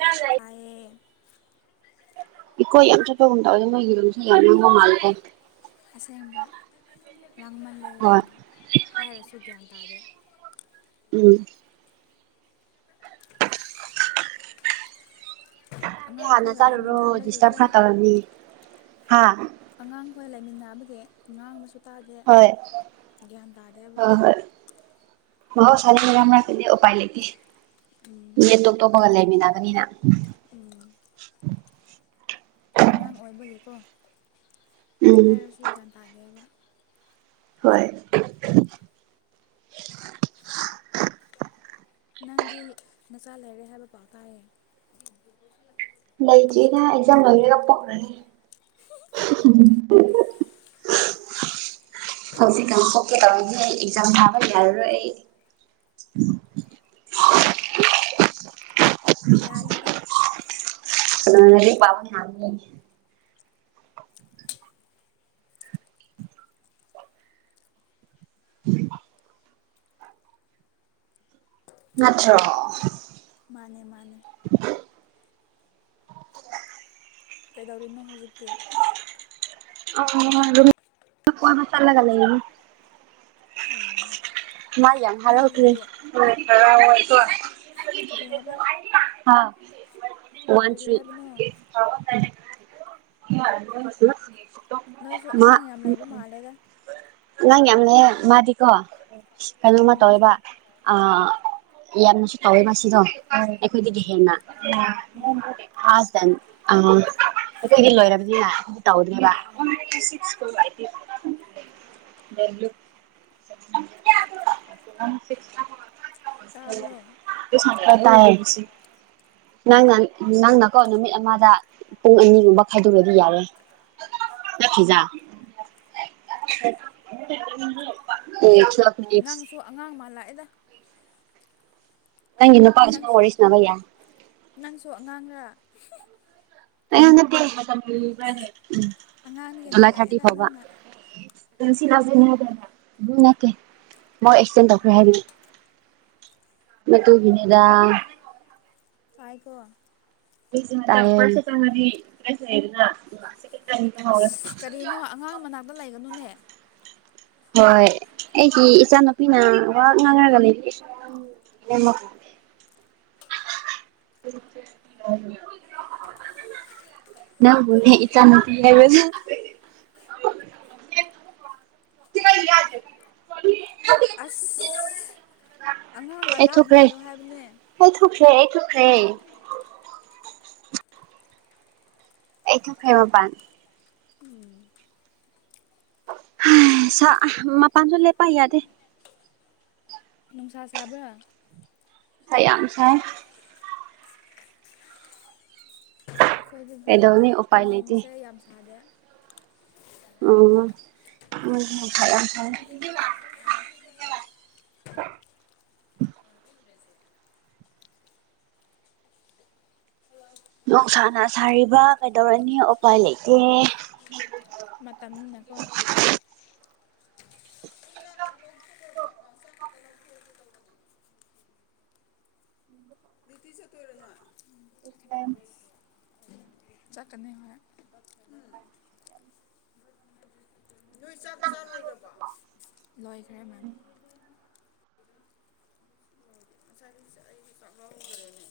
ꯌꯥ ꯂ ꯇꯥꯏꯌꯦ ꯏꯈꯣꯏ ꯌꯥꯝ ꯆꯠꯄꯒꯨꯝ ꯇꯗ ꯅꯣꯏ ꯌꯦꯔꯣꯁꯨ ꯌꯥꯅꯤꯕ ꯃꯥꯜꯂꯀꯦ ꯑꯁꯦꯡꯕ ꯔꯥꯡꯃꯟꯂꯦ ꯍꯣꯏ ꯌꯥꯝꯅ ꯍꯥꯏꯔꯁꯨ ꯒ꯭ꯌꯥꯟ ꯇꯥꯗꯦ ꯎꯝ ꯍꯥꯟꯅ ꯑꯉꯥꯡꯈꯣꯏꯒ ꯆꯥꯂ ꯔꯣ ꯂꯩꯃꯤꯟꯅꯕꯒꯤꯀꯣ ꯗꯤꯁꯇ ꯈ ꯇꯧꯔꯅꯤ ꯍꯥ ꯑꯉꯥꯡꯈꯣꯏ ꯂꯩꯃꯤꯟꯅꯕꯒꯤ ꯑꯉꯥꯡ ꯑꯃꯁꯁꯨ ꯇꯥꯗꯦ ꯍꯣꯏ ꯒ꯭ꯌꯥꯟ ꯇꯗꯦꯕ ꯑꯍꯧ ꯁꯥꯗꯤꯔꯅꯥꯛꯀꯗꯤ ꯎꯄꯥꯏ ꯂꯩꯇꯦ ꯎꯝ ꯃꯤ ꯇꯣꯞ ꯇꯣꯞꯄꯒ ꯂꯩꯃꯤꯟꯅꯕꯅꯤꯅ ꯎꯝ ꯑꯉꯥꯡ ꯑꯣꯏꯕꯒꯤꯀꯣ ꯎꯝ ꯍꯥꯏꯔꯁꯨ ꯒ꯭ꯌꯥꯟ ꯇꯥꯒꯦꯕ ꯍꯣꯏ ꯅꯪꯗꯤ ꯅꯆꯥ ꯂꯩꯔꯦ ꯍꯥꯏꯕ ꯄꯥꯎ ꯇꯥꯏꯌꯦ ꯂꯩꯇ꯭ꯔꯤꯅꯦ ꯑꯩꯖꯝ ꯂꯣꯏꯔꯒ ꯄꯣꯛꯂꯅꯤ [inaudible] ꯍꯧꯖꯤ ꯀ ꯊꯣꯛꯣꯛꯀꯦ ꯇꯧꯔꯅꯦ ꯑꯩ ꯑꯦꯛꯖꯥꯝ ꯊꯥꯕ ꯌꯥꯔꯔꯣꯏ ꯑꯩ ꯎꯝ ꯎꯝ ꯌꯥꯅꯤꯗ ꯑ ꯄꯥꯕꯅꯤ ꯌꯥꯅꯤꯦ ꯅꯠꯇ꯭ꯔꯣ ꯃꯥꯅꯦ ꯃꯥꯅꯦ ꯀꯩꯗꯧꯔꯤꯅꯣ ꯍꯧꯖꯤꯛꯇꯤ ꯑ ꯑꯗꯨ ꯀꯣꯏ ꯃꯁꯥ ꯂꯒ ꯂꯩ ꯑꯣ ꯃꯥꯥꯏ ꯌꯥ ꯍꯂꯣ ꯅꯣꯏꯒꯤ ꯍꯧꯈꯔꯤ ꯀꯔꯤꯔꯤ ꯍꯥꯏꯕ ꯋꯥꯟ ꯀꯔꯤ ꯊ꯭ꯔꯤ ꯍꯥꯏꯕꯅꯣ ꯅꯣꯏꯁꯨ ꯃꯥ ꯑꯉꯥꯡ ꯌꯥꯝ ꯂꯩꯕ ꯃꯥꯜꯂꯦꯒ ꯅꯪ ꯌꯥꯝ ꯂꯩ ꯃꯥꯗꯤꯀꯣ ꯀꯩꯅꯣꯃ ꯎꯝ ꯇꯧꯋꯦꯕ ꯌꯥꯝꯅꯁꯨ ꯇꯧꯋꯦ ꯃꯥꯁꯤꯗꯣ ꯑꯩꯈꯣꯏꯗꯒꯤ ꯍꯦꯟꯅ ꯆ ꯑ ꯑꯩꯈꯣꯏꯗꯤ ꯂꯣꯏꯔꯕꯅꯤꯅ ꯇꯧꯗꯕ ꯇꯥꯕ꯭ꯔꯣ ꯨ [inaudible] ꯀ ꯇ ꯍꯥꯏꯁꯤ ꯅꯪꯅ ꯅꯪꯅꯀꯣ ꯅꯨꯃꯤꯠ ꯑꯃꯗ ꯄꯨꯡ ꯑꯅꯤꯒꯨꯝꯕ ꯈꯥꯏꯗꯨꯔꯗꯤ ꯌꯥꯔꯦ [inaudible] ꯈꯤꯖ ꯅꯪꯁꯨ ꯑꯉꯥꯡ ꯃꯥꯜꯂꯥꯛꯑꯦꯗ ꯅꯪꯒꯤ ꯅꯨꯄꯥꯒꯁ ꯑꯣꯏꯔꯤꯁꯅꯕꯩꯌꯥ ꯅꯪꯁꯨꯉꯥꯡꯂꯥ ꯑꯉꯥꯡꯗꯒꯤ ꯖꯂꯥꯏ ꯊꯥꯇꯤ ꯍꯦꯜꯂꯛꯑꯦꯗ ꯐꯕ ꯅꯪꯅ ꯅꯦ ꯑꯦꯛꯗꯦꯟ ꯇꯧꯈ꯭ꯔꯦ ꯍꯥꯏꯔꯤ ꯃ ꯇꯨ ꯅꯦꯗ ꯑꯩꯀꯣ [inaudible] ꯑꯁ ꯀꯔꯤꯅꯣ ꯑꯉꯥꯡ ꯃꯅꯥꯛꯇ ꯂꯩꯒꯅꯨꯅꯦ ꯍꯣꯏ ꯑꯩꯒꯤ ꯏꯆꯥꯅꯨꯄꯤꯅ ꯋꯥ ꯉꯥꯡꯅꯔꯒꯅꯤ ꯍꯃ ꯆ ꯌꯥ ꯅꯣꯅꯦ ꯏꯆꯥ ꯅ ꯍꯥꯏꯁ ꯑꯁ ꯑꯉꯥꯡꯒ ꯂꯥꯞꯅ ꯑꯩꯊꯈ꯭ꯔꯦ ꯑꯩ ꯂꯩꯌꯣ ꯍꯥꯏꯕꯅꯦ ꯊꯈ꯭ꯔꯦ ꯑꯩꯊꯈ꯭ꯔꯦ ꯑꯩꯊ ꯐꯦꯃꯄꯥꯟ ꯎꯝ ꯄꯁꯨꯂꯦꯄꯥꯏ ꯌꯥꯗꯦ ꯅꯨꯡꯁꯥ ꯁꯥꯕ꯭ꯔꯥ ꯀ ꯌꯥꯝꯁꯥꯏ ꯑꯩꯈꯣꯏꯗꯗꯤ ꯀꯩꯗꯧꯅꯤ ꯎꯄꯥꯏ ꯂꯩꯇꯦ ꯅꯣꯡꯁꯦ ꯌꯥꯝ ꯁꯥꯗꯦ ꯎ ꯎ [inaudible] ꯅꯨꯡꯁꯥꯅ ꯁꯥꯔꯤꯕ ꯀꯩꯗꯧꯔꯅꯤ ꯎꯄꯥꯏ ꯂꯩꯇꯦ ꯃꯇꯝꯅꯤꯅꯀꯣ ꯇ ꯆ ꯇꯔꯅ ꯏꯁꯂꯥꯏꯝ ꯆꯀꯅꯤ ꯍꯥꯏ ꯂꯣꯏꯈꯦ ꯑꯩꯗꯔꯅꯤ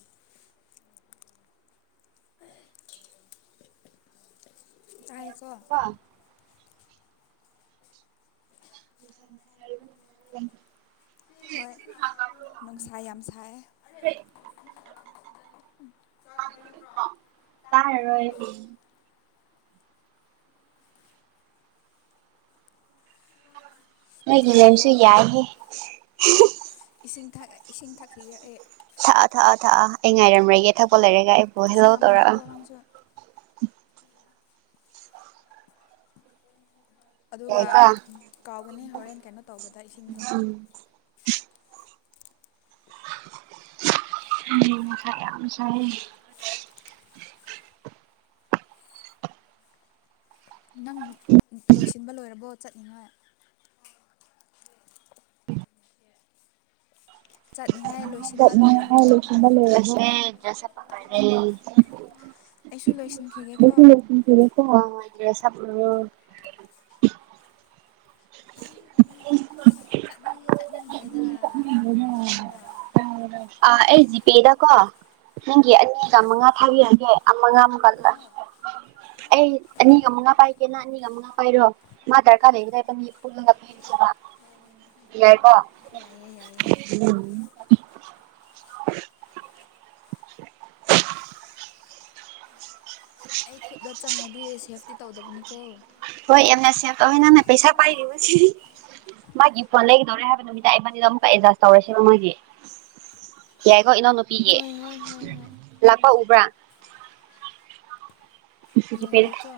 ꯆꯀ ꯀꯣ [inaudible] ꯍꯣꯏ ꯅꯨꯡꯁꯥ ꯌꯥꯝ ꯁꯥꯏꯦ ꯇꯥꯏꯔ ꯃꯣꯏꯒꯤ ꯇꯥꯏꯀꯣ ꯂꯁꯨ ꯌꯥꯏꯌꯦ ꯏꯁꯤꯡ ꯊꯑ ꯏꯁꯤꯡ ꯊꯛꯂꯤꯔꯛꯑꯦ ꯊꯥꯛꯑ ꯊꯥꯛꯑ ꯊꯥꯛꯑ ꯑꯩ ꯉꯥꯏꯔꯝꯃꯒꯦ ꯊꯛꯄ ꯂꯩꯔꯦꯒ ꯑꯩꯕꯨ ꯏꯁꯤꯡ ꯍꯦꯜꯂꯣ ꯌꯥꯝ ꯇꯧꯔꯛ ꯊꯛꯑꯣꯀꯣ ꯅꯪꯁꯨ ꯑꯗꯨꯒ ꯌꯥꯏꯀꯣ ꯀꯥꯎꯒꯅꯤ ꯍꯣꯔꯦꯟ ꯀꯩꯅꯣ ꯇꯧꯕꯗ ꯏꯁꯤꯡꯗ ꯎꯝꯁ ꯌꯥꯝꯁ ꯅꯪ ꯂꯣꯏꯁꯤꯟꯕ ꯂꯣꯏꯔꯕꯣ ꯆꯠꯂꯤꯉꯥꯏ ꯆꯠꯅꯤꯡꯉꯥꯏ ꯂꯣꯏꯁꯤꯟꯕ ꯂꯣꯏꯔꯕꯣ ꯂꯁꯦꯁ ꯄꯦ ꯑꯩꯁꯨ ꯂꯣꯏꯁꯤꯟꯈꯤꯒꯦꯀꯣ ꯍꯦ ꯁ [unintelligible] ꯆꯠꯂꯤ ꯆꯠꯅꯤꯡꯗ꯭ꯔꯦꯗ ꯋꯥꯔꯦꯗ ꯑꯥ ꯑꯦꯜꯖꯤꯄꯦꯗ ꯀꯣ ꯅꯪꯒꯤ ꯑꯅꯤ ꯆ ꯃꯉꯥ ꯊꯥꯕꯤꯑꯒꯦ ꯃꯉꯥꯃꯨꯛ ꯀꯜꯗ ꯀꯔꯤꯒꯤꯅꯣ ꯑꯩ ꯑꯅꯤꯒ ꯃꯉꯥ ꯄꯥꯏꯒꯦꯅ ꯑꯅꯤꯒ ꯃꯉꯥ ꯄꯥꯏꯔꯣ ꯃꯥ ꯑꯙꯥꯔ ꯀꯥꯔꯗ ꯂꯩꯒ ꯂꯩ ꯄꯨ ꯐ ꯆ ꯏꯥꯏꯀꯣꯝ ꯌꯥꯏꯌꯦ ꯌꯥꯏꯌꯦ [unintelligible] ꯑꯩ ꯈꯨꯗ ꯆꯪꯉꯗꯤ ꯁꯦꯐꯇꯤ ꯇꯧꯗꯕꯅꯤꯀꯣ ꯍꯣꯏ ꯑꯅ ꯁꯤ ꯇ ꯅ ꯄꯩꯁꯥ ꯄꯥꯏꯔꯤꯕ ꯃꯥꯒꯤ ꯐꯣꯟ ꯂꯩꯒꯗꯧꯔꯦ ꯍꯥꯏꯕ ꯅꯨꯃꯤꯗꯥꯡ ꯑꯩꯕꯥꯅꯤꯗ ꯑꯃꯨꯛꯀ ꯑꯦꯗꯖꯁ ꯇꯧꯔꯁꯦꯕ ꯃꯥꯒꯤ ꯌꯥꯏꯀꯣ ꯏꯅꯥꯎꯅꯨꯄꯤꯒꯤ ꯍꯣꯏ ꯍꯣꯏ ꯍꯣꯏ ꯍꯣꯏ ꯂꯥꯛꯄ ꯎꯕ꯭ꯔꯥ ꯁꯤ ꯁꯤ ꯄꯦꯔꯗ ꯌꯦꯡꯒꯦꯀꯣ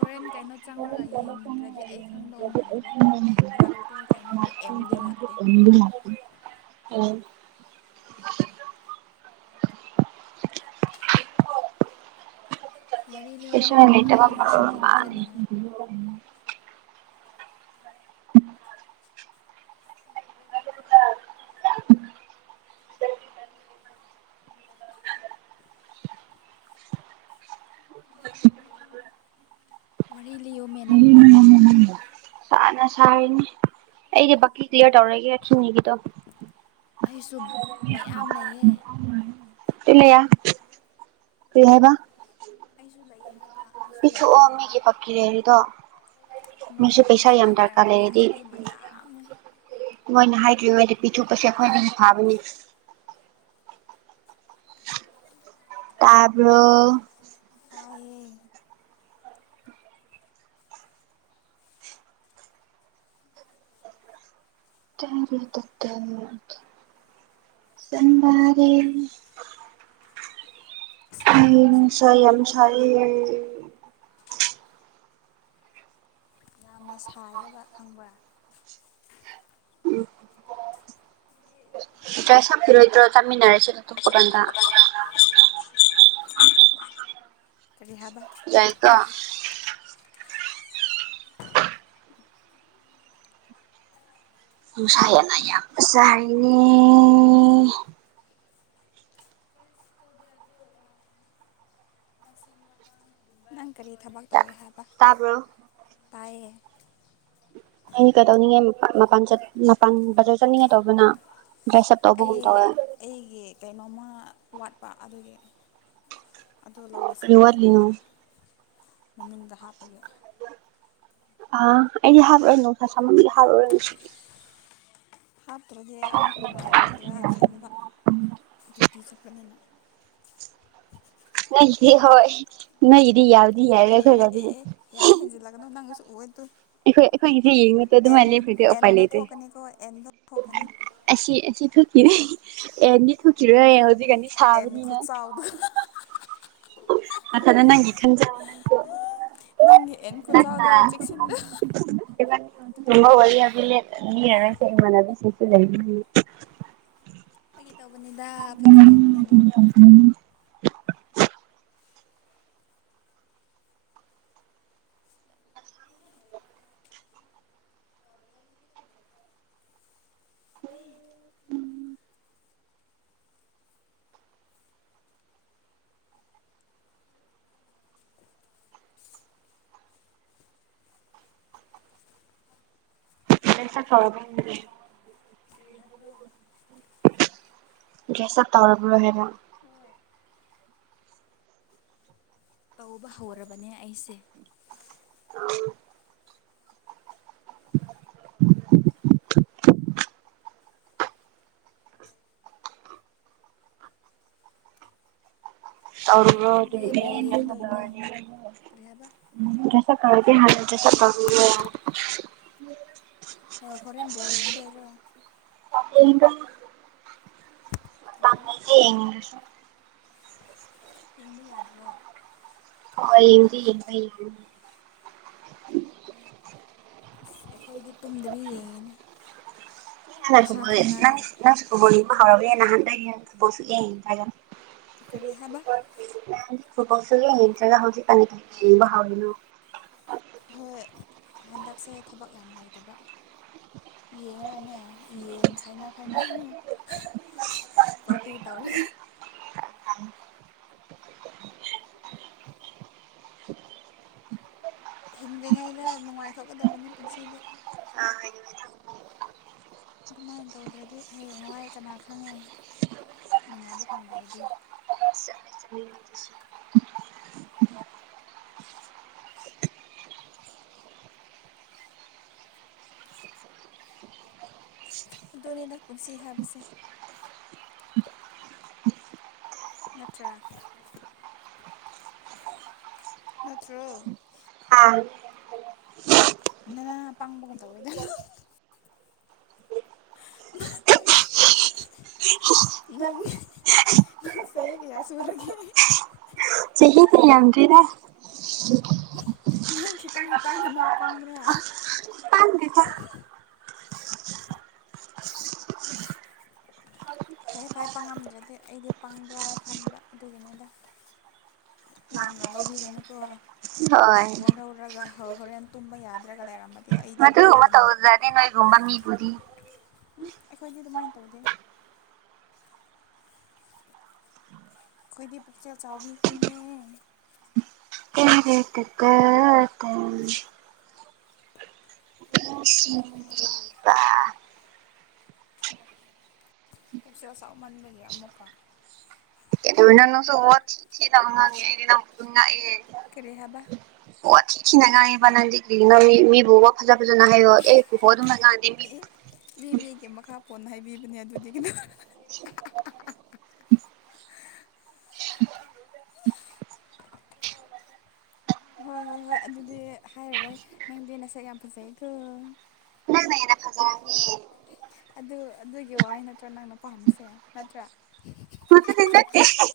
ꯍꯣꯔꯦꯟ ꯀꯩꯅꯣ ꯆꯪꯉꯨꯔꯒ ꯌꯦꯡꯗ꯭ꯔꯗꯤ ꯑꯩ ꯈꯪꯗꯧ ꯃꯥꯟꯗ꯭ꯔꯦ ꯂꯥꯛꯇꯦ ꯀꯩꯅꯣꯗꯤ ꯑ ꯃꯥꯄ ꯑꯣ [unintelligible] ꯋꯥꯔꯤ ꯄꯁ ꯂꯤꯔꯛꯑꯣ ꯅꯪ ꯂꯩꯇꯕ ꯑꯩ ꯂꯣꯏꯁꯤꯟꯈꯤꯒꯦ ꯃꯔꯔꯅꯦ ꯆꯠꯅꯤꯡꯉꯥꯏ ꯎꯝ [unintelligible] ꯋꯥꯔꯤꯔꯤ ꯂꯤꯌꯣ ꯃ ꯅꯪꯕꯣ ꯆꯥꯅ ꯁꯥꯔꯤꯅꯦ ꯑꯩꯗꯤ ꯕꯥꯛꯀꯤ ꯀ꯭ꯂꯤꯌꯥꯔ ꯇꯧꯔꯒꯦꯔꯈꯤꯤꯡꯉꯤꯒꯤꯗꯣ ꯑꯩꯁꯨ ꯃꯌꯥꯝ ꯂꯩꯌꯦ ꯄꯤꯂꯌꯥ ꯄ ꯍꯥꯏꯕ ꯑꯩꯁꯨ ꯂꯏꯦ ꯍꯥ ꯄꯤꯊ ꯑꯣ ꯃꯤꯒꯤ ꯄꯛꯀꯤ ꯂꯩꯦꯔꯤꯗꯣ ꯅꯣꯏꯒꯤꯗꯤ ꯈꯤꯇꯪ ꯑꯣꯏꯔꯝꯒꯅꯤ ꯑꯩꯗꯤ ꯃꯌꯥꯝꯅꯤ ꯗꯤ ꯄꯤꯊꯣꯛ ꯄꯁꯦꯈꯣꯏ ꯐꯕꯅꯤ ꯇꯕꯣ ꯇꯥꯏꯌꯦ ꯇꯔꯤ ꯇꯃꯔꯤꯦ ꯎ ꯁꯥꯕꯁꯤꯅ ꯁ ꯌꯥꯝ ꯃꯔꯣꯜ ꯑꯃ ꯁꯔ ꯌꯥꯝꯅ ꯁꯥꯏꯕ ꯈꯪꯕ꯭ꯔꯥ [unintelligible] ꯇ꯭ꯔ ꯍꯥꯄꯤꯔꯣꯏꯗ꯭ꯔꯣ ꯆꯥꯃꯤꯟꯅꯔꯁꯤ ꯂꯊꯣꯞꯄ ꯀꯥꯟꯗ ꯔꯤꯍꯥꯕ ꯌꯥꯏꯀꯣ [unintelligible] ꯅꯨꯡꯁꯥꯏꯌꯦꯂ ꯌꯥꯝꯕ ꯆꯥꯏꯅꯦ ꯅꯪ ꯀꯔꯤ ꯊꯕꯛ ꯇꯧꯏꯦ ꯍꯥꯏꯕ ꯇꯥꯕ꯭ꯔꯣ ꯇꯌꯦ ꯑꯩ ꯀꯩꯗꯧꯅꯤꯡꯉꯦ ꯃꯄ ꯃꯄꯥꯟ ꯕꯖꯔ ꯆꯠꯅꯤꯡꯉꯦ ꯇꯧꯕꯅ ꯗ꯭ꯔꯦꯁ ꯑꯞ ꯇꯧꯕꯒꯨꯝ ꯑꯩ ꯇꯧꯋꯦ ꯑꯩꯒꯤ ꯀꯩꯅꯣꯝꯃ ꯋꯥꯠꯄ ꯑꯗꯨꯒꯤ ꯑꯗꯨ ꯂꯧꯕ ꯀꯔꯤ ꯆꯠꯄꯅꯤꯗ ꯋꯥꯠꯂꯤꯅꯣ ꯃꯅꯨꯡꯗ ꯍꯥꯞꯄꯒꯦ ꯑ ꯑꯩꯗꯤ ꯍꯥꯞꯔꯨꯔ ꯅꯨꯡꯁꯥ ꯁꯃꯝꯗꯤ ꯍꯥꯞꯔꯨꯔꯁꯤꯗꯤ ꯍꯥꯞꯇ꯭ꯔꯗꯤ ꯑꯃꯨꯛ ꯅꯨꯡꯉꯥꯏꯔꯣꯏꯗ꯭ꯔꯥ ꯈꯟꯕ ꯗ꯭ꯌꯨꯇꯤ ꯆꯠꯄꯅꯤꯅ ꯅꯗꯤ ꯍꯣꯏ ꯅꯗꯤ ꯌꯥꯎꯗꯤ ꯑꯦ ꯌꯥꯏꯔꯦ ꯈꯔꯔꯗꯤ ꯑꯣꯏꯗꯨ ꯑꯩꯈꯣꯏ ꯑꯩꯈꯣꯏꯒꯤꯁꯦ ꯌꯦꯡꯉꯗꯣ ꯑꯗꯨꯃꯥꯏꯅ ꯂꯩꯈꯗꯦ ꯎꯄꯥꯏ ꯑꯦꯟꯗꯣ ꯂꯩꯇꯦ ꯊꯣꯛꯀꯅꯤꯀꯣ ꯑꯦꯟꯗꯣ ꯊꯣꯛꯀꯅꯤ ꯑꯁꯤ ꯑꯁꯤ ꯊꯣꯛꯈꯤꯔ ꯑꯦꯅꯤ ꯊꯣꯛꯈꯤꯔꯣꯏ ꯍꯧꯖꯤ ꯀꯗꯤ ꯑꯦꯟ ꯁꯥꯕꯅꯤꯅ ꯈꯨꯠꯆꯥꯎꯗꯣ ꯃꯊꯥꯗꯅ ꯅꯪꯦ ꯈꯅꯖ ꯅ ꯅꯪꯒꯤ ꯌꯦꯟ ꯀꯆꯗꯣ ꯆꯤꯁꯤꯟꯗ ꯊꯕ ꯋꯥꯔꯤ ꯃꯤ ꯍꯥꯏꯔꯁꯦꯅ ꯑꯗꯨ ꯐꯥꯒꯤ ꯇꯧꯕꯅꯤꯗ ꯐꯒꯤ ꯇꯧꯕꯅꯤꯗ ꯁ ꯦꯁꯥ ꯇꯧꯔꯕꯨ ꯍꯥꯏꯅ ꯇꯧꯕ ꯍꯧꯔꯕꯅꯦ ꯑꯩꯁꯦ [inaudible] ꯍꯣꯔꯦꯟꯗꯤ ꯕꯣꯜ ꯌꯦꯡꯗꯣꯏꯔꯣ ꯀꯔꯤ ꯍꯥꯏꯕ ꯔꯗꯤ ꯍꯥꯏꯔ ꯆꯄ ꯑꯦꯣꯍꯦꯟ ꯣ ꯌꯦꯡꯗꯔꯣ ꯌꯦꯗ ꯀꯩ ꯍ ꯍꯥꯏꯕ ꯌꯦꯡꯕ ꯌꯥꯗ꯭ꯔꯣ ꯍ ꯏꯗꯤ ꯏꯕ ꯑꯁ ꯑꯩꯈꯣꯏꯗꯤ ꯇꯨꯝꯗꯕꯤ ꯌꯦꯡꯉꯤꯅꯦ ꯅꯪ ꯄꯩꯁꯥ ꯊꯥꯅꯔꯒ ꯅꯪꯁꯨ ꯀꯅꯤ ꯍꯔꯕꯨꯅꯍꯥꯟꯗꯣꯁꯨ ꯀꯔꯤ ꯍꯥꯏꯕ [inaudible] ꯁ ꯌꯦꯡꯖꯒ ꯍꯧꯖꯤꯛ ꯀꯅ ꯌꯦꯡꯕ ꯍꯥꯎꯋꯤꯅꯣ ꯍꯣꯏ ꯍꯟꯗꯛꯁꯦ ꯊꯕꯛ ꯌꯥꯝ ꯂꯩꯇꯕ ꯌꯦꯡꯉꯅꯦ ꯌꯦꯟ ꯈꯥꯏꯅ ꯈꯥꯏꯅꯔ ꯄꯇꯤꯒꯤ ꯇꯧꯅ ꯍꯤꯡꯗ꯭ꯔꯤꯉꯩꯗ ꯅꯨꯡꯉꯥꯏꯊꯣꯛꯀꯗꯕꯅꯤ ꯄꯨꯟꯁꯤꯗꯤ ꯑꯗꯨꯃꯥꯏꯅ ꯇꯧꯗ꯭ꯔꯗꯤ ꯍꯌꯦꯡ ꯋꯥꯏ ꯀꯅꯥ ꯈꯪꯉꯦ ꯅꯨꯡꯉꯥꯏꯕ ꯐꯪꯗꯗꯗꯤ ꯑꯗꯨꯅꯤꯅ ꯄꯨꯟꯁꯤ ꯍꯥꯏꯕꯁꯦ ꯅꯠꯇ꯭ꯔ ꯅꯠꯇ꯭ꯔꯣ ꯑ ꯅꯪ ꯄꯥꯡꯕꯒꯨꯝ ꯇꯧꯋꯦꯗꯅꯣ [inaudible] ꯅ ꯀꯌꯥꯁꯨꯕꯔꯦ ꯆꯍꯤꯗꯤ ꯌꯥꯝꯗ꯭ꯔꯤꯗ [inaudible] ꯅꯪ ꯈꯤꯇꯪ ꯈꯤꯇꯪꯗ ꯅꯥ ꯄꯥꯡꯕ꯭ꯔꯥ ꯈꯪꯗꯦꯗ ꯐꯩꯌꯦꯦ ꯐꯩꯦ ꯄꯪꯉꯝꯗ꯭ꯔꯗꯤ ꯑꯩꯗꯤ ꯄꯪꯕ꯭ꯔꯥ ꯈꯟꯕ ꯑꯗꯨꯒꯤꯅꯤꯗ ꯂꯥꯟ ꯂꯧꯕꯤꯒꯅꯨꯀꯣ ꯍꯣꯏ ꯋꯥꯔꯍꯧꯔꯒ ꯍꯣꯔꯦꯟ ꯇꯨꯝꯕ ꯌꯥꯗ꯭ꯔꯒ ꯂꯩꯔꯝꯃꯗꯤ ꯑꯩꯗꯤ ꯃꯗꯨ ꯃ ꯂꯣꯏꯔꯦꯗꯅ ꯍꯧꯖꯗꯦ ꯅꯣ ꯏꯒꯨꯝꯕ ꯃꯤꯕꯨꯗꯤ ꯎꯝ ꯑꯩꯈꯣꯏꯗꯤ ꯑꯗꯨꯃꯥꯏꯅ ꯇꯧꯗꯦ ꯑꯩꯈꯣꯏꯗꯤ ꯄꯨꯛꯆꯦꯜ ꯆꯥꯎꯕꯤ ꯈꯣꯏꯅꯦ ꯑꯦꯔ ꯇ ꯇ ꯇ ꯁꯤꯕ ꯄꯨꯛꯆꯦꯜ ꯆꯥꯎ ꯃꯟꯕꯒꯤ ꯑꯃꯨꯛꯀ ꯑꯦꯅꯣ ꯁꯣ ꯊꯤꯁꯤ ꯀꯔꯤ ꯍꯥꯏꯕ ꯍ ꯊꯤꯈꯤꯅꯉꯥꯏꯑꯦꯕꯅꯥꯗꯤ ꯀꯔꯤꯅ ꯃꯤ ꯐꯖ ꯖꯅ ꯍꯦꯠ ꯃꯖꯥ ꯑꯗ ꯃꯤ ꯐꯣꯟ ꯍꯥꯏꯕꯤꯕꯅꯦ ꯑꯗꯨꯗꯤ ꯀꯩꯅꯣ [unintelligible] [inaudible] [unintelligible] [inaudible] ꯍꯣꯏ ꯍꯣꯏ ꯍꯣꯏ ꯑꯗꯨꯗꯤ ꯍꯥꯏꯔꯔꯣꯏ ꯅꯪꯗꯤ ꯅꯁꯛ ꯌꯥꯝ ꯐꯖꯩꯀꯣ ꯍꯖꯔꯅꯤ ꯑꯗꯨ ꯑꯗꯨꯒꯤ ꯋꯥꯍꯩ ꯅꯠꯇ꯭ꯔꯥ ꯅꯪꯅ ꯄꯥꯝꯃꯤꯁꯦ ꯅꯠꯇ꯭ꯔꯥ ꯀꯗꯦ [unintelligible] [inaudible]